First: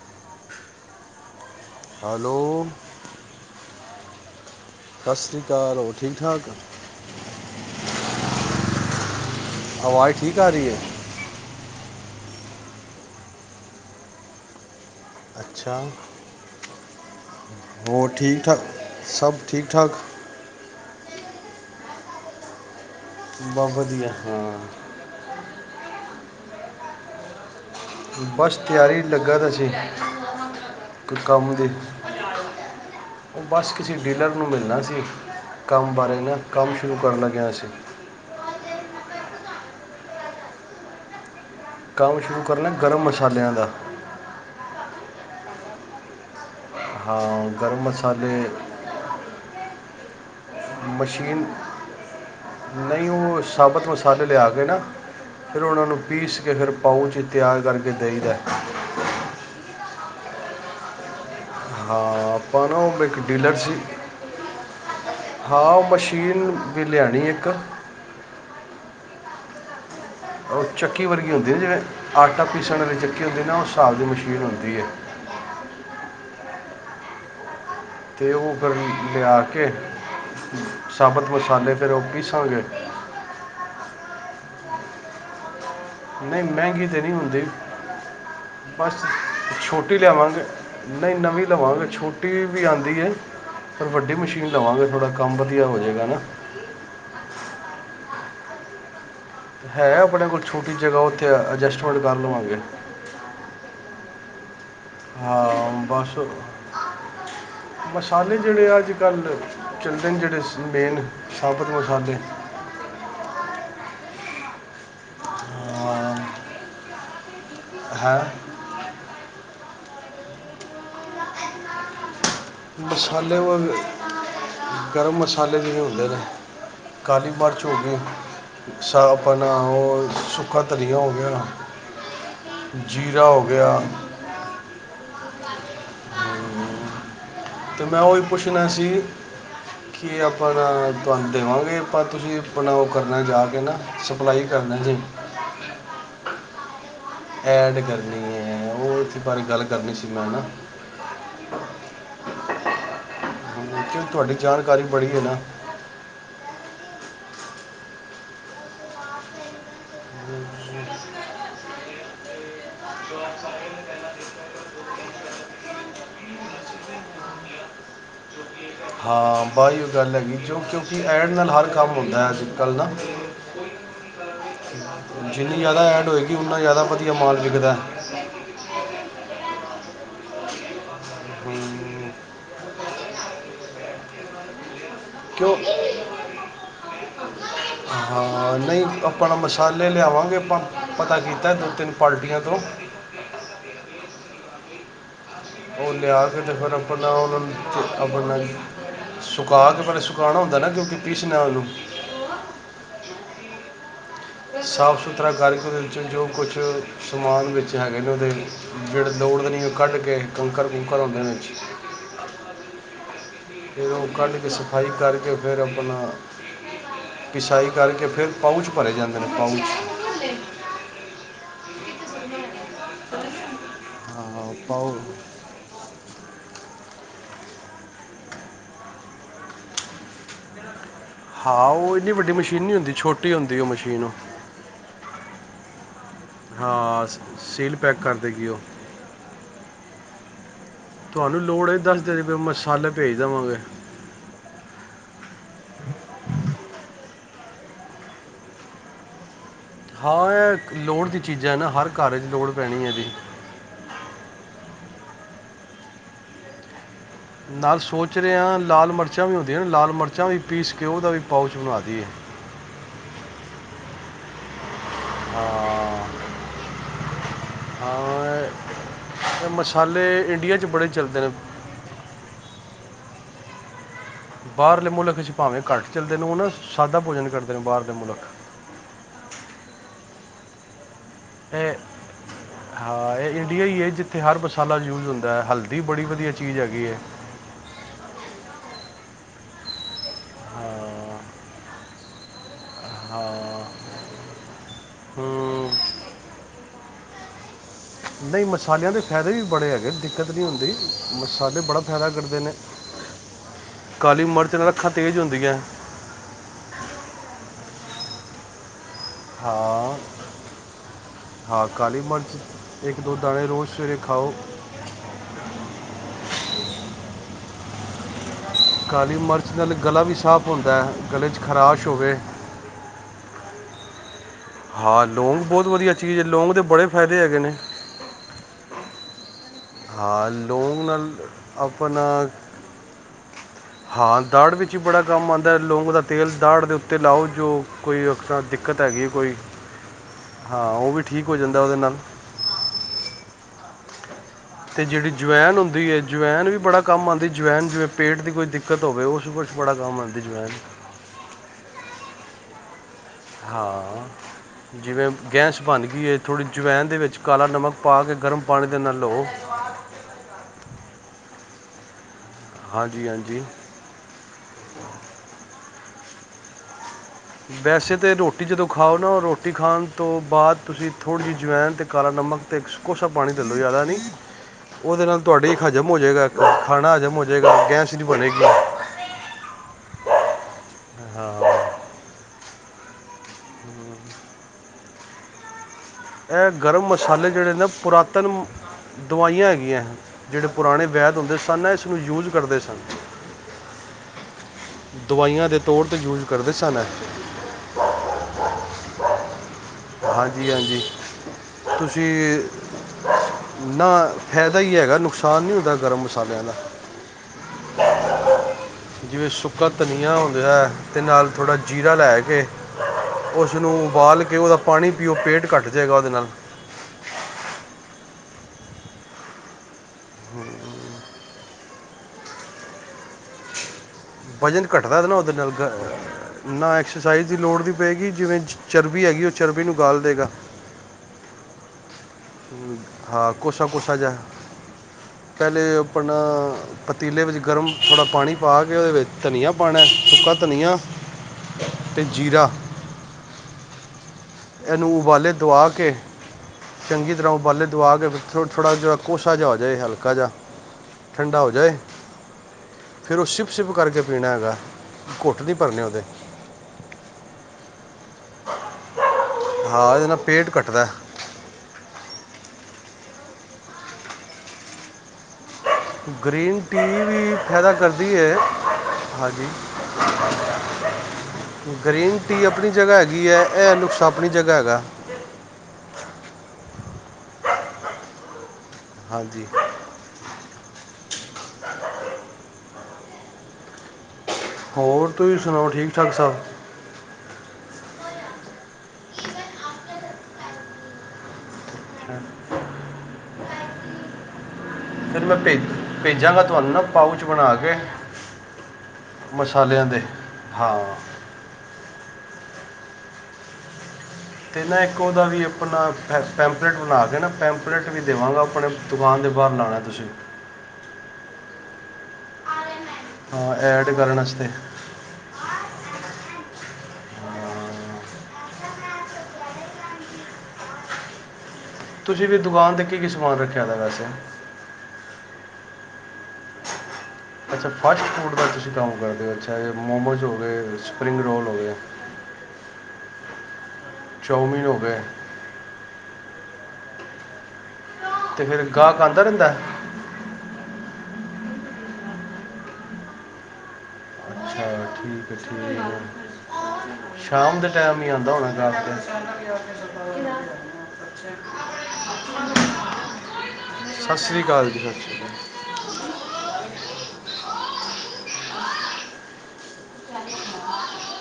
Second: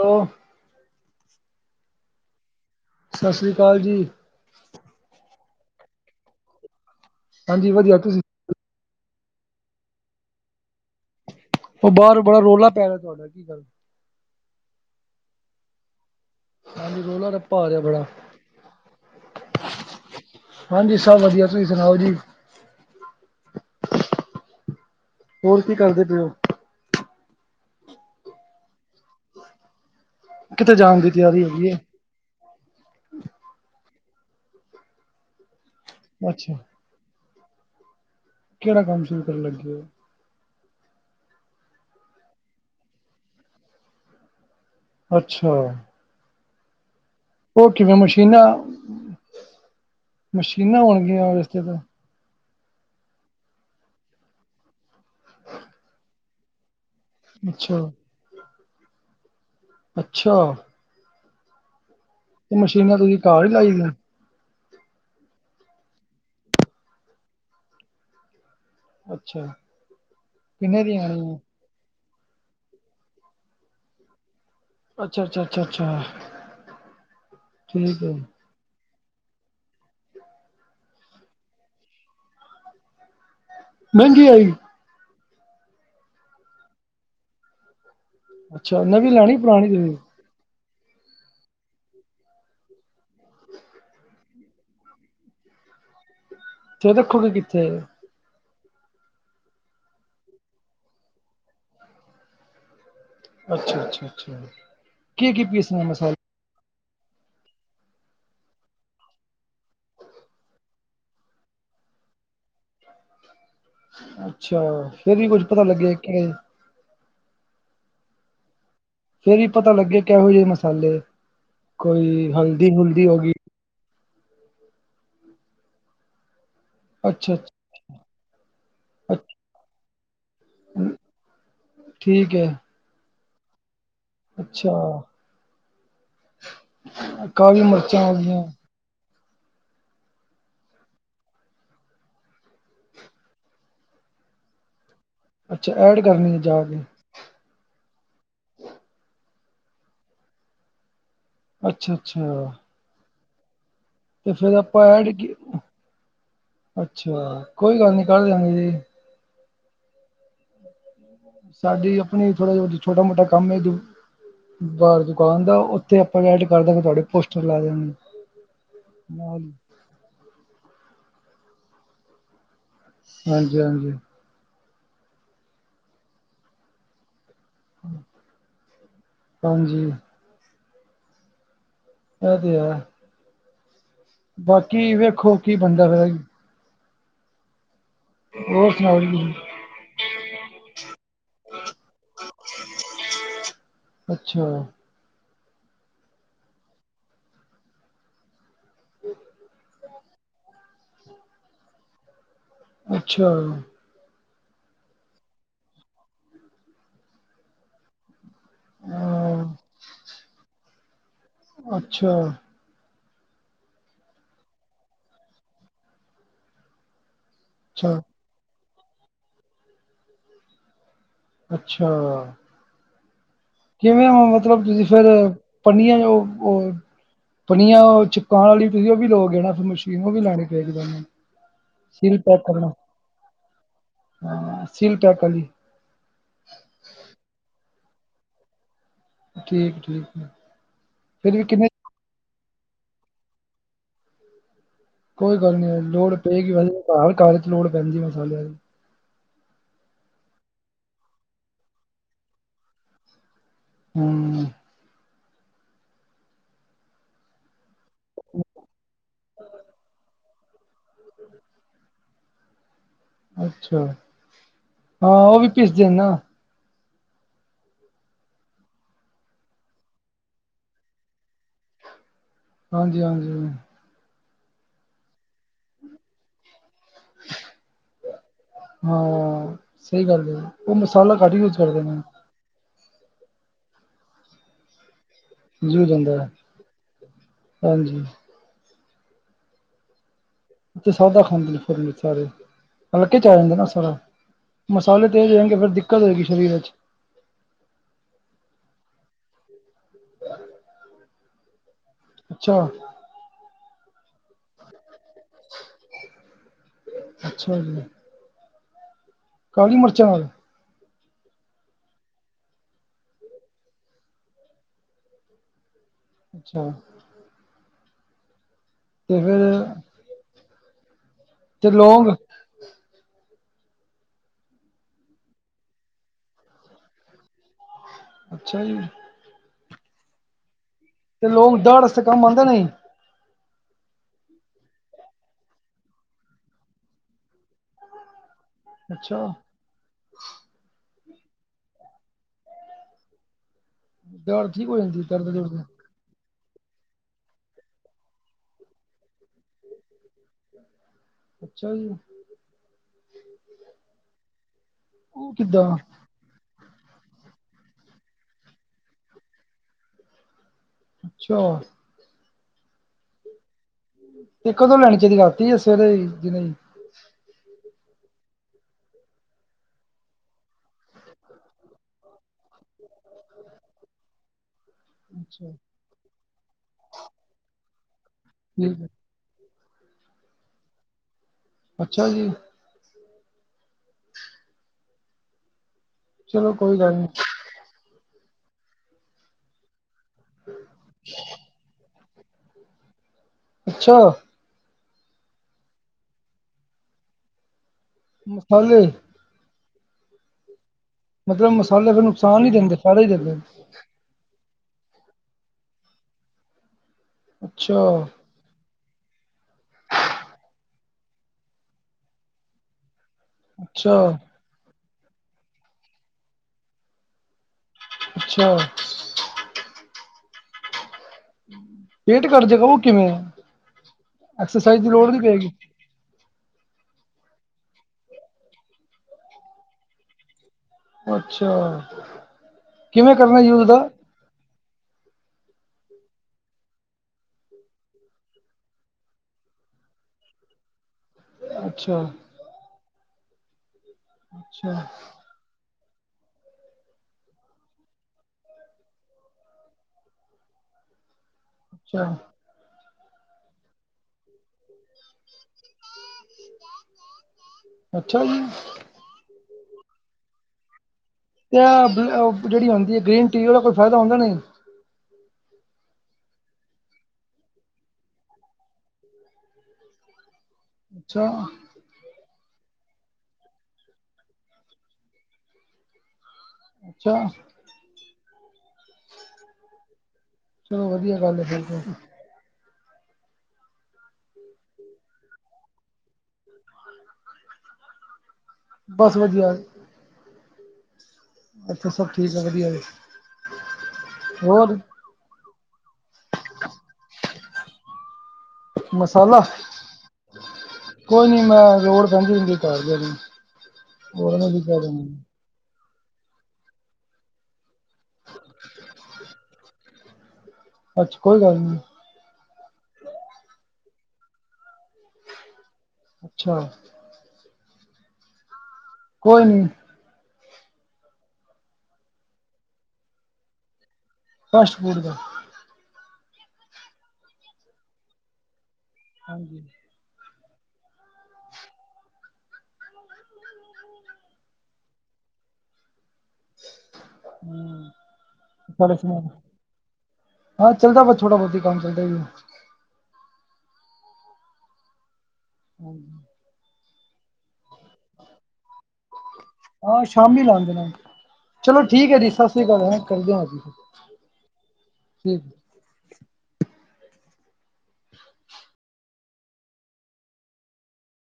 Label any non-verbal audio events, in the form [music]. ਉਹ ਹੈਲੋ, ਸਤਿ ਸ਼੍ਰੀ ਅਕਾਲ ਜੀ, ਸਤਿ ਸ਼੍ਰੀ ਅਕਾਲ, ਹੋਰ ਠੀਕ-ਠਾਕ? ਹਾਂਜੀ ਵਧੀਆ, ਤੁਸੀਂ ਆਵਾਜ਼ ਠੀਕ ਆ ਰਹੀ ਹੈ? ਉਹ ਬਾਹਰ ਬੜਾ ਰੋਲਾ ਪੈ ਰਿਹਾ ਤੁਹਾਡਾ ਕੀ ਗੱਲ? ਅੱਛਾ, ਹਾਂਜੀ ਰੌਲਾ ਰੱਪਾ ਆ ਰਿਹਾ ਬੜਾ, ਹੋਰ ਠੀਕ-ਠਾਕ ਸਭ ਠੀਕ-ਠਾਕ? ਹਾਂਜੀ ਸਭ ਵਧੀਆ, ਤੁਸੀਂ ਸੁਣਾਓ ਜੀ? ਬਸ ਵਧੀਆ ਹਾਂ। ਹੋਰ ਕੀ ਕਰਦੇ ਪਏ ਹੋ? ਬਸ ਤਿਆਰੀ ਲੱਗਾ ਦਾ ਸੀ, ਕਿੱਥੇ ਜਾਣ ਦੀ ਤਿਆਰੀ ਕੰਮ ਹੈਗੀ ਦੀ। ਏ, ਉਹ ਬਸ ਕਿਸੇ ਡੀਲਰ ਨੂੰ ਮਿਲਣਾ ਸੀ, ਕੰਮ ਬਾਰੇ ਨਾ ਅੱਛਾ ਕੰਮ, ਸ਼ੁਰੂ ਕਰਨ ਲਗੇ ਆਂ ਅਸੀ। ਕੇੜਾ ਕੰਮ ਸ਼ੁਰੂ ਕਰਨ ਲੱਗੇ ਔ? ਕੰਮ ਸ਼ੁਰੂ ਕਰਨਾ ਗਰਮ ਮਸਾਲਿਆਂ ਦਾ। ਅੱਛਾ। ਹਾਂ, ਉਹ ਗਰਮ ਕਿਵੇਂ ਮਸਾਲੇ, ਮਸ਼ੀਨਾਂ, ਮਸ਼ੀਨਾਂ ਹੋਣਗੀਆਂ ਓਹਦੇ ਮਸ਼ੀਨ ਵਾਸਤੇ ਤਾਂ? ਨਹੀਂ ਉਹ ਸਾਬਤ ਮਸਾਲੇ ਲਿਆ ਕੇ ਨਾ, ਫੇਰ ਉਹਨਾਂ ਨੂੰ ਪੀਸ ਕੇ ਫੇਰ ਪਾਊਚ ਤਿਆਰ ਅੱਛਾ, ਕਰਕੇ ਦੇਈ ਦਾ। ਅੱਛਾ। ਹਾਂ ਤੇ ਆਪਾਂ ਣਾ ਮਸ਼ੀਨਾਂ ਓਹ ਤੁਸੀਂ ਇੱਕ ਘਰ ਹੀ ਡੀਲਰ ਲਾਈ ਸੀ। ਦੀਆਂ, ਹਾਂ, ਉਹ ਮਸ਼ੀਨ ਵੀ ਲਿਆਣੀ ਇੱਕ। ਅੱਛਾ। ਉਹ ਕਿੰਨੇ ਦੀਆਂ ਚੱਕੀ ਵਰਗੀ ਆਣਗੀਆਂ? ਹੁੰਦੀ ਏ, ਜਿਵੇੰ ਆਟਾ ਪੀਸਣ ਵਾਲੀ ਚੱਕੀ ਹੁੰਦੀ ਨਾ ਉਸ ਹਿਸਾਬ ਦੀ ਮਸ਼ੀਨ ਹੁੰਦੀ ਐ। ਅੱਛਾ ਅੱਛਾ ਅੱਛਾ ਅੱਛਾ ਠੀਕ ਏ। ਅਤੇ ਉਹ ਫੇਰ ਲਿਆ ਕੇ ਸਾਬਤ ਮਸਾਲੇ ਫੇਰ ਉਹ ਪੀਸਾਂਗੇ। ਮਹਿੰਗੀ ਆਏਗੀ? ਨਹੀਂ ਮਹਿੰਗੀ ਤੇ ਨੀ ਹੁੰਦੀ, ਅੱਛਾ ਬਸ ਨਵੀਂ ਲਾਣੀ ਪੁਰਾਣੀ ਤੁਸੀਂ? ਛੋਟੀ ਲਿਆਵਾਂਗੇ। ਨਹੀਂ ਨਵੀਂ ਲਵਾਂਗੇ ਛੋਟੀ ਵੀ ਆਂਦੀ ਏ। ਪਰ ਵੱਡੀ ਮਸ਼ੀਨ ਲਵਾਂਗੇ ਥੋੜ੍ਹਾ ਕੰਮ ਵਧੀਆ ਹੋਜੇਗਾ ਨਾ। ਤੇ ਰੱਖੋਗੇ ਕਿਥੇ। ਹੈ ਆਪਣੇ ਕੋਲ ਛੋਟੀ ਜਗ੍ਹਾ ਉੱਥੇ ਅਡਜਸਟਮੈਂਟ ਕਰ ਲਵਾਂਗੇ। ਅੱਛਾ ਅੱਛਾ ਅੱਛਾ, ਕੀ ਕੀ ਹਾਂ ਪੀਸਨਾ ਮਸਾਲੇ? ਬਸ ਮਸਾਲੇ ਜੇੜੇ ਅਜ ਕੱਲ ਚੱਲਦੇ ਨੇ ਜੇੜੇ ਮੇਨ ਸਾਬਤ ਮਸਾਲੇ। ਅੱਛਾ, ਫੇਰ ਵੀ ਕੁੱਝ ਪਤਾ ਲਗੇਗਾ ਕਿਵੇਂ? [unintelligible] ਫੇਰ ਵੀ ਪਤਾ ਲੱਗੇ ਕਿਹੋ ਜਿਹੇ ਮਸਾਲੇ, ਕੋਈ ਹਲ ਮਸਾਲੇ ਓਹ ਗਰਮ ਮਸਾਲੇ, ਜਿਵੇ ਹੁੰਦੇ ਨੇ। ਕਾਲੀ ਅੱਛਾ ਮਿਰਚ ਅੱਛਾ ਹੋ ਗਈ, ਸਾ ਅੱਛਾ, ਆਪਣਾ ਉਹ ਸੁੱਕਾ ਧਨੀਆ ਹੋ ਗਿਆ। ਠੀਕ ਏ। ਜ਼ੀਰਾ ਹੋ ਗਿਆ। ਅੱਛਾ। [unintelligible] ਅਤੇ ਮੈਂ ਉਹੀ ਗਈਆਂ ਪੁੱਛਣਾ ਸੀ। ਕੀ, ਆਪਾਂ ਤੁਹਾਨੂੰ ਦੇਵਾਂਗੇ। ਆਪਾਂ, ਤੁਸੀਂ ਆਪਣਾ, ਉਹ ਕਰਨਾ, ਜਾ ਕੇ ਨਾ। ਸਪਲਾਈ, ਕਰਨਾ ਏ ਜੀ। ਅੱਛਾ, ਐਡ ਕਰਨੀ ਹੈ। ਜਾ ਕੇ। ਐਡ ਕਰਨੀ ਹੈ। ਉਸ ਬਾਰੇ ਗੱਲ ਕਰਨੀ ਸੀ। ਮੈਂ, ਉਹਦੇ ਨਾਲ। ਅੱਛਾ-ਅੱਛਾ। [unintelligible] ਤੇ ਫੇਰ ਜਾਣਕਾਰੀ ਆਪਾਂ ਐਡ, ਬੜੀ ਹੈ ਨਾ ਅੱਛਾ ਕੋਈ ਗੱਲ ਨੀ ਕਰ ਦਿਆਂਗੇ। ਸਾਡੀ ਆਪਨੀ ਥੋੜਾ ਜਿਹਾ ਛੋਟਾ ਮੋਟਾ ਕੰਮ ਏ ਜੀ। ਬਾਹਰ ਦੁਕਾਨ ਦਾ ਉੱਥੇ ਆਪਾਂ ਨੇ ਐਡ ਕਰ ਦੇਣੀ ਤੁਵਾਡੇ ਪੋਸਟਰ ਲੱਗ ਜਾਣੇ। ਹਾਂ, ਬੱਸ ਓਹਿਯੋ ਗੱਲ ਹੈਗੀ, ਕਿਯੋੰ ਕਿਉਂਕਿ ਐਡ ਨਾਲ ਹਰ ਕੰਮ ਹੁੰਦਾ ਹੈ ਅੱਜ ਕੱਲ੍ਹ ਨਾ। ਹਾਂਜੀ-ਹਾਂਜੀ। ਜਿੰਨੀ ਜਿਆਦਾ ਐਡ ਹੋਏਗੀ ਉਨਾ ਜ਼ਿਆਦਾ ਵਧੀਆ ਮਾਲ ਵਿਕਦਾ। ਹਾਂਜੀ। [inaudible] ਐ, ਤੇੰ ਹੈ। ਬਾਕੀ ਵੇਖੋ ਕਿਉਂ ਕੀ ਬੰਦਾ ਫਿਰ ਹਾਂ, ਹੋਰ ਨਹੀਂ ਸੁਣਾਓ ਜੀ ਆਪਣਾ ਤੁਸੀਂ ਮਸਾਲੇ ਲਿਆਵਾਂਗੇ। ਆਪਾਂ ਪਤਾ ਕੀਤਾ ਦੋ, ਤਿੰਨ ਪਾਰਟੀਆਂ ਤੋਂ। ਅੱਛਾ। ਉਹ ਲਿਆ ਕੇ ਤੇ ਫੇਰ ਆਪਣਾ ਉਹੂੰ [unintelligible] ਆਪਣਾ ਸੁਕਾਾ ਕੇ ਫੇਰ ਸੁ ਪਕਾਉਣਾ ਹੁੰਦਾ ਨਾ ਤੁਸੀਂ ਪੀਸ਼ਸ਼ਨ ਨੂੰ ਅੱਛਾ। ਸਾਫ ਸੁਥਰਾ ਕਰਕੇ ਉਹਦੇ ਵਿੱਚ ਜੋ, ਕੁਛ ਸਮਾਨ ਵਿੱਚ ਹੈਗੇ ਨੇ, ਉਹਦੇ। ਜਿਹੜੇ ਅ ਦੌੜਦੇ ਨਹੀਂ ਉਹ ਕੱਢ ਕੇ। ਕੰਕਰ- ਕੁਕਰ ਹੋਦੇ ਨੇ ਵਿੱਚ। ਅੱਛਾ। ਫੇਰ ਉਹ ਕੱਢ ਕੇ ਸਫਾਈ ਕਰਕੇ ਫੇਰ ਪਿਸਾਈ ਅੱਛਾ ਕਰਕੇ ਫੇਰ। ਪਊਚ ਭਰੇ ਜਾਂਦੇ ਨੇ ਪਊਚ। ਅੱਛਾ। ਹ [unintelligible] ਕਿਵੇਂ, ਮਤਲਬ ਤੁਸੀਂ ਫੇਰ, ਪਨੀਆਂ ਉਹ, ਉਹ। ਪਨੀਆ ਉਹ, ਚਿਪਕਾਉਣ ਵਾਲੀ, ਤੁਸੀਂ ਉਹ ਵੀ ਦੇਉਗੇ ਨਾ, ਫੇਰ ਮਸ਼ੀਨ। ਉਹ ਵੀ ਲੈਣੀ ਪਏਗੀ ਫੇਰ ਸਾਨੂੰ। ਹਾ, ਉਹ ਇੰਡੀ ਵੱਡੀ ਮਸ਼ੀਨ ਨਹੀਂ ਹੁੰਦੀ। ਛੋਟੀ ਹੁੰਦੀ ਉਹ ਮਸ਼ੀਨ। ਸਿਲ, ਪੈਕ ਅਲੀ। ਹਾਂ, ਸੀਲ ਪੈਕ, ਕਰ ਦੇਗੀ ਉਹ। ਠੀਕ, ਠੀਕ। ਫਿਰ ਤੁਹਾਨੂੰ ਵੀ ਕਿੰਨੇ ਲੋੜ ਇਹ ਦੱਸਦੇ ਦਵੀ ਮਸਾਲੇ ਭੇਜ ਦੇਵਾਂਗੇ। ਕੋਈ ਗੱਲ ਨੀ ਲੋੜ ਪਏਗੀ ਹੁਣ ਘਰ। ਘਰ ਚ ਲੋੜ ਪੈਂਦੀ ਮਸਾਲਿਆਂ ਦੀ। ਹਾਂ, ਇਹ ਲੋੜ ਦੀ ਚੀਜ਼ਾਂ ਨਾ, ਹਰ ਘਰ ਚ ਲੋੜ ਪੈਣੀ ਹੈ ਇਹਦੀ। ਹੂੰ। ਨਾਲ ਸੋਚ ਰਿਹਾ ਹਾਂ, ਲਾਲ ਮਿਰਚਾਂ ਵੀ ਹੁੰਦੀਆਂ ਨਾ ਲਾਲ ਮਿਰਚਾਂ ਵੀ, ਪੀਸ ਕੇ ਉਹਦਾ ਵੀ ਪਾਊਚ ਬਣਾ ਦੀਈਏ। ਅੱਛਾ, ਹਾਂ ਉਹ ਵੀ ਪਿਸਦੇ ਹਾਂ ਨਾ। ਹਾਂ, ਮਸਾਲੇ ਇੰਡੀਆ ਚ ਬੜੇ ਚੱਲਦੇ ਨੇ। ਹਾਂਜੀ ਹਾਂਜੀ ਬਾਹਰਲੇ ਮੁਲਕ ਭਾਵੇਂ ਘੱਟ ਚੱਲਦੇ ਨੇ। ਉਹ ਨਾ ਸਾਦਾ ਭੋਜਨ ਕਰਦੇ ਨੇ ਬਾਹਰਲੇ ਮੁਲਕ। ਹਾਂ ਸਹੀ ਗੱਲ ਹੈ ਉਹ ਮਸਾਲਾ ਘੱਟ ਯੂਜ ਇਹ ਕਰਦੇ ਨੇ ਹਾਂ, ਇਹ ਇੰਡੀਆ ਹੀ ਹੈ। ਜਿੱਥੇ ਹਰ ਮਸਾਲਾ ਯੂਜ ਹੁੰਦਾ ਹੈ। ਜੀ ਹਲਦੀ ਹੋ ਬੜੀ ਜਾਂਦਾ ਹੈ ਵਧੀਆ ਚੀਜ਼ ਹੈਗੀ ਹੈ। ਹਾਂਜੀ। ਉੱਹ ਸਾਦਾ ਹਾਂ ਖਾਂਦੇ ਨੇ, ਫੋਰਨ ਸਾਰੇ। ਹਲਕੇ ਚ ਆ ਜਾਂਦਾ ਨਾ ਹਾਂ ਸਾਰਾ। ਮਸਾਲੇ ਤੇਜ਼ ਹੋ ਜਾਣਗੇ ਫੇਰ ਹਮ, ਦਿੱਕਤ ਹੋਏਗੀ ਸਰੀਰ ਚ। ਨਹੀਂ ਮਸਾਲਿਆਂ ਦੇ, ਫਾਇਦੇ ਵੀ ਬੜੇ ਹੈਗੇ। ਦਿੱਕਤ ਨਹੀਂ ਹੁੰਦੀ। ਮਸਾਲੇ ਬੜਾ ਫਾਇਦਾ ਕਰਦੇ ਨੇ ਅੱਛਾ ਕਾਲੀ ਮਿਰਚ ਰੱਖਾ ਤੇਜ਼ ਹੁੰਦੀ ਹੈ। ਅੱਛਾ ਜੀ। ਕਾਲੀ ਹਾਂ। ਮਿਰਚਾਂ ਨਾਲ ਹਾਂ, ਕਾਲੀ ਮਿਰਚ, ਇੱਕ ਦੋ ਦਾਣੇ ਰੋਜ਼ ਸਵੇਰੇ ਖਾਓ। ਅੱਛਾ। ਕਾਲੀ ਤੇ ਫਿਰ ਮਿਰਚ ਨਾਲ ਗਲਾ ਵੀ ਸਾਿਸਫ਼ ਹੁੰਦਾ ਹੈ। ਗਲੇ ਚ ਤੇ ਖਰਾਸ਼ ਹੋਵੇ। ਲੌਂਗ ਹਾਂ ਲੌਂਗ ਬਹੁਤ ਵਧੀਆ ਚੀਜ਼ ਹੈ। ਲੌਂਗ ਦੇ ਬੜੇ ਫਾਇਦੇ ਹੈਗੇ ਨੇ। ਅੱਛਾ ਜੀ। ਹਾਂ ਲੂਣ ਨਾਲ ਆਪਣਾ। ਹ [inaudible] ਹਾਂ, ਦਾੜ ਵਿੱਚ ਬੜਾ ਕੰਮ ਆਉਂਦਾ ਏ। ਲੋਕਂ ਦਾ ਤੇਲ ਦਾੜ ਦੇ ਉੱਤੇ ਲਾਓ। ਜੋ ਕੋਈ ਅਕਸਰ ਦਿੱਕਤ ਆ ਗਈ ਹੈ ਅੱਛਾ ਕੋਈ। ਹਾਂ ਉਹ ਵੀ ਠੀਕ ਹੋ ਜਾਂਦਾ ਉਹਦੇ ਨਾਲ। ਦਾੜ ਠੀਕ ਹੋ ਤੇ ਜਾਂਦੀ ਜਿਹੜੀ ਦਰਦ ਜਵੈਨ ਦੁਰਦ ਹੁੰਦੀ ਹੈ। ਅਵੈਨ ਵੀ ਬੜਾ ਕੰਮ ਆਂਦੀ। ਅਵੈਨ ਜਿਵੇਂ ਪੇਟ ਦੀ ਕੋਈ ਦਿੱਕਤ ਹੋਵੇ। ਉਸ ਕੁਛ ਬੜਾ ਕੰਮ ਆਂਦੀ ਅਜਵੈਨ। ਅੱਛਾ ਜੀ। ਹਾਂ, ਜਿਵੇਂ ਉਹ ਗੈਸ ਕਿੱਦਾਂ ਬਣ ਗਈ ਹੈ। ਥੋੜਾ ਜਵਾਇਨ ਦੇ ਵਿੱਚ ਕਾਲਾ ਨਮਕ ਪਾ ਕੇ ਗਰਮ ਪਾਣੀ ਦੇ ਨਾਲ ਲਓ ਅੱਛਾ। ਹਾਂਜੀ- ਹਾਂਜੀ। ਤੇ ਕਦੋਂ, ਲੈਣੀ ਚਾਹੀਦੀ, ਰਾਤੀ ਜਾ ਸਵੇਰੇ, ਦਿਨੇ। ਵੈਸੇ ਤਾਂ, ਰੋਟੀ ਜਦੋਂ ਖਾਓ ਨਾ। ਰੋਟੀ ਖਾਣ ਤੋਂ ਬਾਅਦ ਤੁਸੀਂ ਥੋੜੀ, ਜਵਾਇਣ ਤੇ ਕਾਲਾ ਨਮਕ ਤੇ। ਕੋਸਾ ਪਾਣੀ ਲੇ, ਲੋ। ਜ਼ਿਆਦਾ ਨਹੀਂ। [inaudible] ਉਹਦੇ ਨਾਲ, ਅੱਛਾ ਤੁਹਾਡੀ ਹਜ਼ਮ ਹੋ ਜਾਏਗਾ। ਖਾਣਾ ਹਜ਼ਮ ਹੋ ਜਾਏਗਾ। ਗੈਸ ਨੀ ਬਣੇਗੀ। ਹੂੰ। ਅੱਛਾ ਜੀ। ਹੂੰ। ਚਲੋ ਇਹ ਕੋਈ ਗਰਮ ਗੱਲ ਨਹੀਂ ਮਸਾਲੇ, ਜਿਹੜੇ ਨੇ ਪੁਰਾਤਨ ਦਵਾਈਆਂ, ਹੈਗੀਆਂ ਹੈ। ਜਿਹੜੇ ਪੁਰਾਣੇ, ਵੈਦ ਹੁੰਦੇ ਸਨ। ਇਸ ਨੂੰ ਯੂਜ ਕਰਦੇ ਸਨ। ਅੱਛਾ। ਦਵਾਈਆਂ ਦੇ ਤੌਰ ਤੇ ਯੂਜ ਕਰਦੇ ਸਨ ਏ। ਮਸਾਲੇ। ਹਾਂਜੀ ਹਾਂਜੀ ਮਤਲਬ ਮਸਾਲੇ ਫੇਰ ਤੁਸੀਂ ਨੁਕਸਾਨ ਨੀ ਦਿੰਦੇ, ਫਾਇਦਾ ਹੀ ਦਿੰਦੇ ਨੇ। ਨਾ ਫਾਇਦਾ ਹੀ, ਹੈਗਾ। ਨੁਕਸਾਨ ਨਹੀਂ ਹੁੰਦਾ, ਗਰਮ ਮਸਾਲਿਆਂ ਦਾ। ਅੱਛਾ। ਜਿਵੇਂ ਸੁੱਕਾ ਧਨੀਆ, ਆਉਂਦਾ। ਤੇ ਨਾਲ ਥੋੜਾ, ਜੀਰਾ ਲੈ ਕੇ। ਉਸਨੂੰ ਅੱਛਾ ਉਬਾਲ ਕੇ, ਉਹਦਾ ਪਾਣੀ ਪੀਓ, ਪੇਟ ਘੱਟ ਜਾਏਗਾ ਉਹਦੇ ਨਾਲ। ਅੱਛਾ। ਹੂੰ। [unintelligible] ਪੇਟ ਘੱਟ, ਜੇ ਗਾ ਉਹ ਕਿਵੇਂ ਆ? ਵਜਨ ਘੱਟਦਾ, ਨਾ ਉਹਦੇ ਨਾਲ। ਨਾ ਐਕਸਰਸਾਈਜ਼, ਦੀ ਲੋੜ ਨਹੀਂ ਪਏਗੀ। ਜਿਵੇਂ ਚਰਬੀ ਹੈਗੀ, ਉਹ ਚਰਬੀ ਨੂੰ ਗਾਲ ਦੇਵੇਗਾ। ਅੱਛਾ! ਕਿਵੇਂ ਹਾਂ। ਕਰਨਾ ਯੂਜ ਕੋਸਾ- ਦਾ ਕੋਸਾ, ਜਿਹਾ। ਪਹਿਲੇ ਆਪਣਾ। ਪਤੀਲੇ ਵਿੱਚ, ਗਰਮ ਥੋੜਾ ਪਾਣੀ, ਪਾ ਕੇ। ਉਹਦੇ ਵਿੱਚ, ਧਨੀਆਂ ਪਾਣਾ, ਸੁੱਕਾ ਧਨੀਆਂ। ਅੱਛਾ ਤੇ, ਜ਼ੀਰਾ। ਅੱਛਾ ਇਹਨੂੰ, ਉਬਾਲੇ ਦਵਾ ਕੇ। ਚੰਗੀ ਤਰਾਂ ਉਬਾਲੇ, ਦਵਾ ਕੇ ਫੇਰ, ਥੋੜਾ-ਥੋੜਾ ਜਿਹਾ ਕੋਸਾ, ਜਿਹਾ ਹੋ ਜਾਏ, ਹਲਕਾ ਜਿਹਾ। ਠੰਡਾ, ਹੋ ਜਾਏ। ਅੱਛਾ। ਫੇਰ ਉਹ ਸ਼ਿਪ ਸ਼ਿਪ ਕਰਕੇ ਪੀਣਾ ਹੈਗਾ, ਘੁੱਟ ਨਹੀਂ ਭਰਨੇ ਉਹਦੇ। ਅੱਛਾ ਜੀ। ਹਾਂ, ਇਹਦੇ ਨਾਲ ਪੇਟ ਘੱਟਦਾ। ਤੇ ਆ ਉਹ ਜਿਹੜੀ ਹੁੰਦੀ ਹੈ, ਗ੍ਰੀਨ ਟੀ ਉਹਦਾ ਕੋਈ ਫਾਇਦਾ ਹੁੰਦਾ, ਨਹੀਂ? ਗ੍ਰੀਨ ਟੀ, ਵੀ ਫਾਇਦਾ ਕਰਦੀ ਹੈ, ਹਾਂਜੀ। ਅੱਛਾ। ਗਰੀਨ ਟੀ, ਆਪਣੀ ਜਗਾ ਹੈਗੀ ਹੈ। ਇਹ ਨੁਕਸਾ, ਆਪਣੀ ਜਗਾ ਹੈਗਾ। ਅੱਛਾ। ਹਾਂਜੀ। ਚਲੋ ਵਧੀਆ, ਗੱਲ ਹੈ। ਬਿਲਕੁਲ। ਹੋਰ, ਤੁਸੀਂ ਸੁਣਾਓ ਠੀਕ- ਠਾਕ ਸਾਬ? ਬੱਸ, ਵਧੀਆ। ਇੱਥੇ, ਸਭ ਠੀਕ ਹੈ, ਵਧੀਆ ਜੀ। ਹੋਰ? ਫੇਰ ਮੈਂ ਭੇਜਾ, ਭੇਜਾਂਗਾ ਤੁਹਾਨੂੰ ਨਾ। ਪਾਊਚ ਬਣਾ ਕੇ। ਮਸਾਲਾ? ਮਸਾਲਿਆਂ ਦੇ ਹਾਂ ਕੋਈ ਨੀ ਮੈਂ ਲੋੜ ਪਹਿੰਦੀ ਏ। ਅਤੇ ਨਾ, ਇੱਕ ਉਹਦਾ ਵੀ ਆਪਣਾ ਪ ਪੈਂਪਲੇਟ ਬਣਾ ਕੇ ਨਾ ਪੈਂਪਲੇਟ ਵੀ ਦੇਵਾਂਗਾ, ਆਪਣੇ ਦੁਕਾਨ ਦੇ ਬਾਹਰ ਲਾਉਣਾ ਤੁਸੀਂ। ਅੱਛਾ, ਕੋਈ ਗੱਲ ਨੀ। ਹਾਂ, ਐਡ ਕਰਨ ਵਾਸਤੇ। ਅੱਛਾ। ਕੋਈ ਨੀ। ਤੁਸੀਂ ਵੀ ਦੁਕਾਨ 'ਤੇ ਕੀ ਕੀ ਸਮਾਨ ਰੱਖਿਆ ਦਾ, ਵੈਸੇ। ਫਾਸਟ ਫੂਡ ਦਾ। ਅੱਛਾ, ਫਾਸਟ ਫੂਡ ਦਾ ਤੁਸੀਂ ਕੰਮ ਕਰਦੇ ਹੋ, ਅੱਛਾ ਹਾਂਜੀ ਇਹ ਮੋਮੋਜ਼ ਹੋ ਗਏ, ਸਪਰਿੰਗ ਰੋਲ ਹੋਏ। ਚਾਊਮਿਨ ਹੋ ਗਏ। ਹਮ, ਅਤੇ ਫਿਰ ਬੜ੍ਹਾ ਗਾਹਕ ਆਉਂਦਾ ਸਮਾਨ - ਰਹਿੰਦਾ ਹੈ? ਹਾਂ ਚੱਲਦਾ, ਬਸ ਥੋੜਾ ਬਹੁਤ ਹੀ ਕੰਮ ਚੱਲਦਾ। ਅੱਛਾ ਠੀਕ ਹੈ, ਠੀਕ ਹੈ। ਸ਼ਾਮ ਦੇ ਟਾਈਮ ਹੀ ਆਉਂਦਾ ਹੋਣਾ ਗਾਹਕ? ਹਾਂ ਸ਼ਾਮੀ ਤਾਂ। ਲਾਉਂਦੇ, ਚਲੋ ਠੀਕ ਹੈ ਜੀ, ਸਤਿ ਸ੍ਰੀ ਆਕਾਲ, ਕਰਦੇ ਹਾਂ ਜੀ ਫਿਰ। ਸਤਿ ਸ਼੍ਰੀ ਅਕਾਲ ਜੀ, ਸਤਿ ਸ਼੍ਰੀ ਅਕਾਲ। [inaudible]